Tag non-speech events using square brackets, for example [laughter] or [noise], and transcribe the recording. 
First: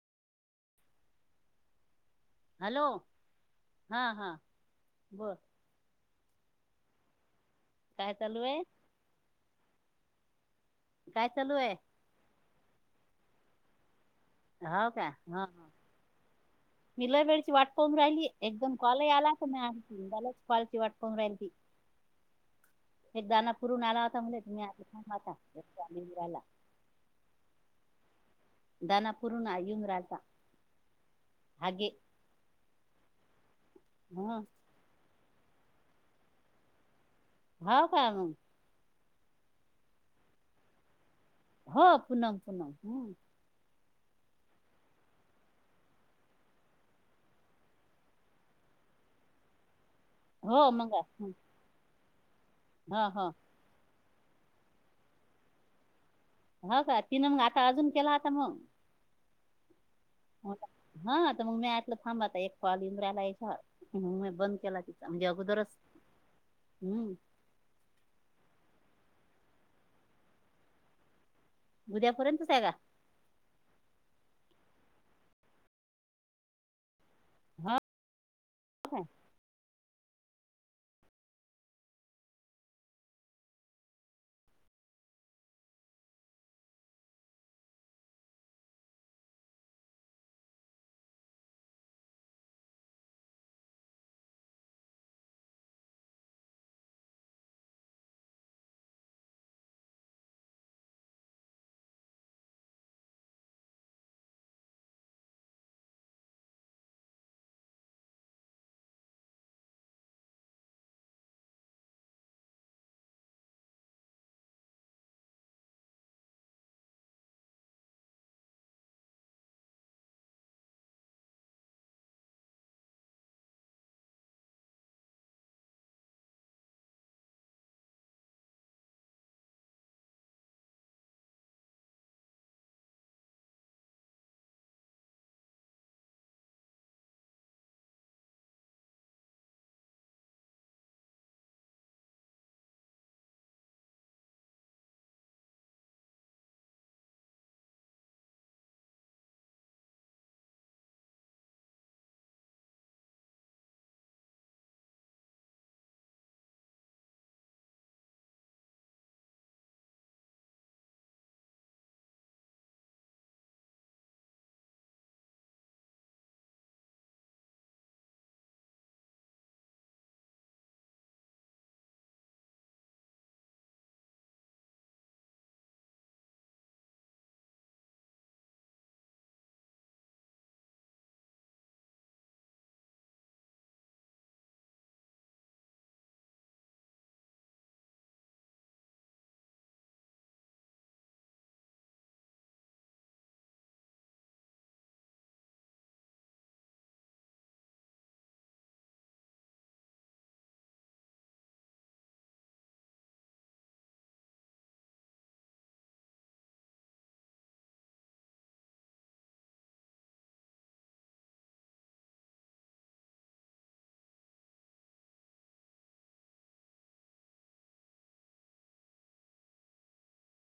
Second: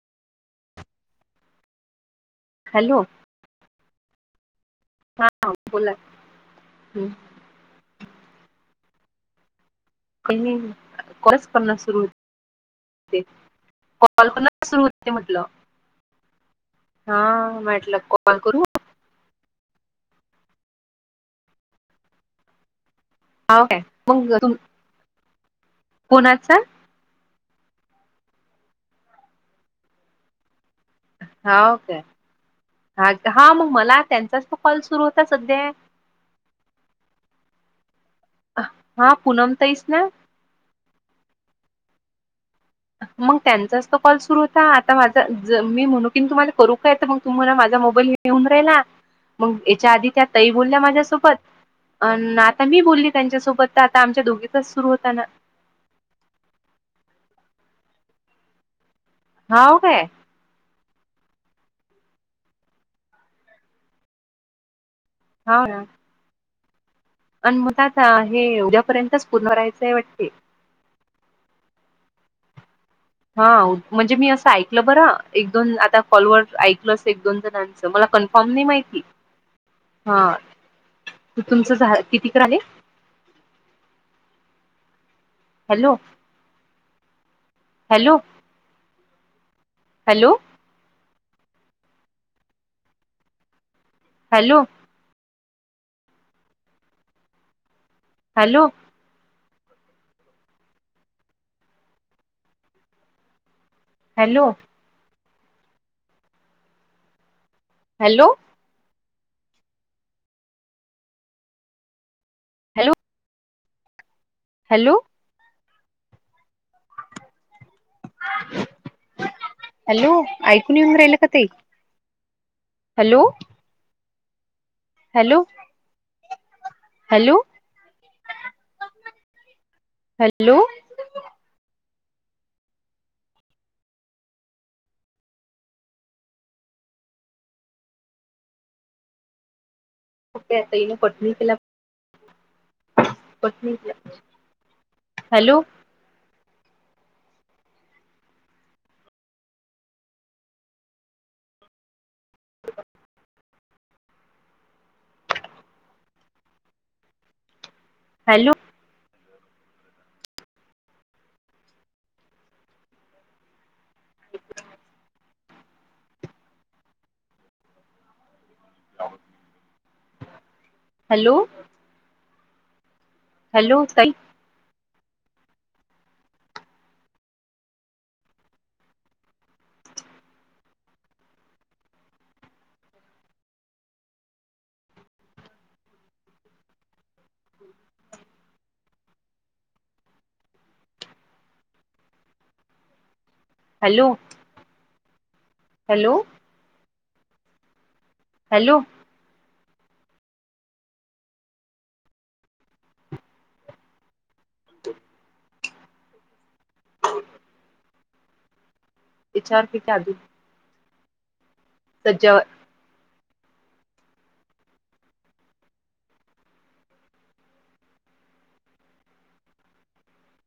Hello हा हा हा बोल बोला हम्. काय चालू आहे. काय नाही काय कोर्स चालू आहे करण सुरू कल्पना सुरू होत ते म्हटलं. मि लय हा वेेळची वाट पाऊन म्हटलं राहिली कॉल करू एकदम कॉलही आला क ना. बलाच क्वालची वाटपून राहिल त एकदाना हा काय पुरून आला होता मग मु तुम तुम्ही आ थांबता मंदराला कोणाचा दना पूरण येऊन राहता. हा का हा हा मग मला हं त्यांचाच त कॉल सुरू होता. आता सध्या हो काय मग हा पनम तईस ना हो पुनम मग त्यांचाच तो कॉल सुरू होता आता माझा मी म्हणु किन तुम्हाला करू काय तर मग तुम्हाला माझा मोबाईल घेऊन राहिला मग याच्या आधी त्या तही हो बोलल्या मग हं. माझ्यासोबत अन् आता मी हो बोलली हो त्यांच्यासोबत आता आमच्या दोघीचाच सुरू होता ना ह का तिनं मग आता अजून केला आता मग हाऊ काय हा तर मग मी ऐलं थांबता एक फल इंद्राला या म बंद केला त म्हणजे अगोदरच हम्म अन मला आता हे उद्यापर्यंतच पुन राहायचंय वाटते. उद्यापुर्यंतच आहे का? हा म्हणजे मी असं ऐकलं बरं एक दोन आता कॉलवर ऐकल. एक दोन हा जणांच मला कन्फर्म नाही माहिती हा तुमचं झा कितीकडे आहे. Hello. Hello. Hello. Hello. Hello. Hello. Hello. Hello. Hello. [unintelligible] Hello ऐकून येऊन राहिल का ते हॅलो. हॅलो. Hello hello. कताने पटनी फिला. हॅलो. हॅलो. [unintelligible] हॅलो. हॅलो तई हॅलो. हॅलो. हॅलो. हो. विचारते की आधी सज्जवर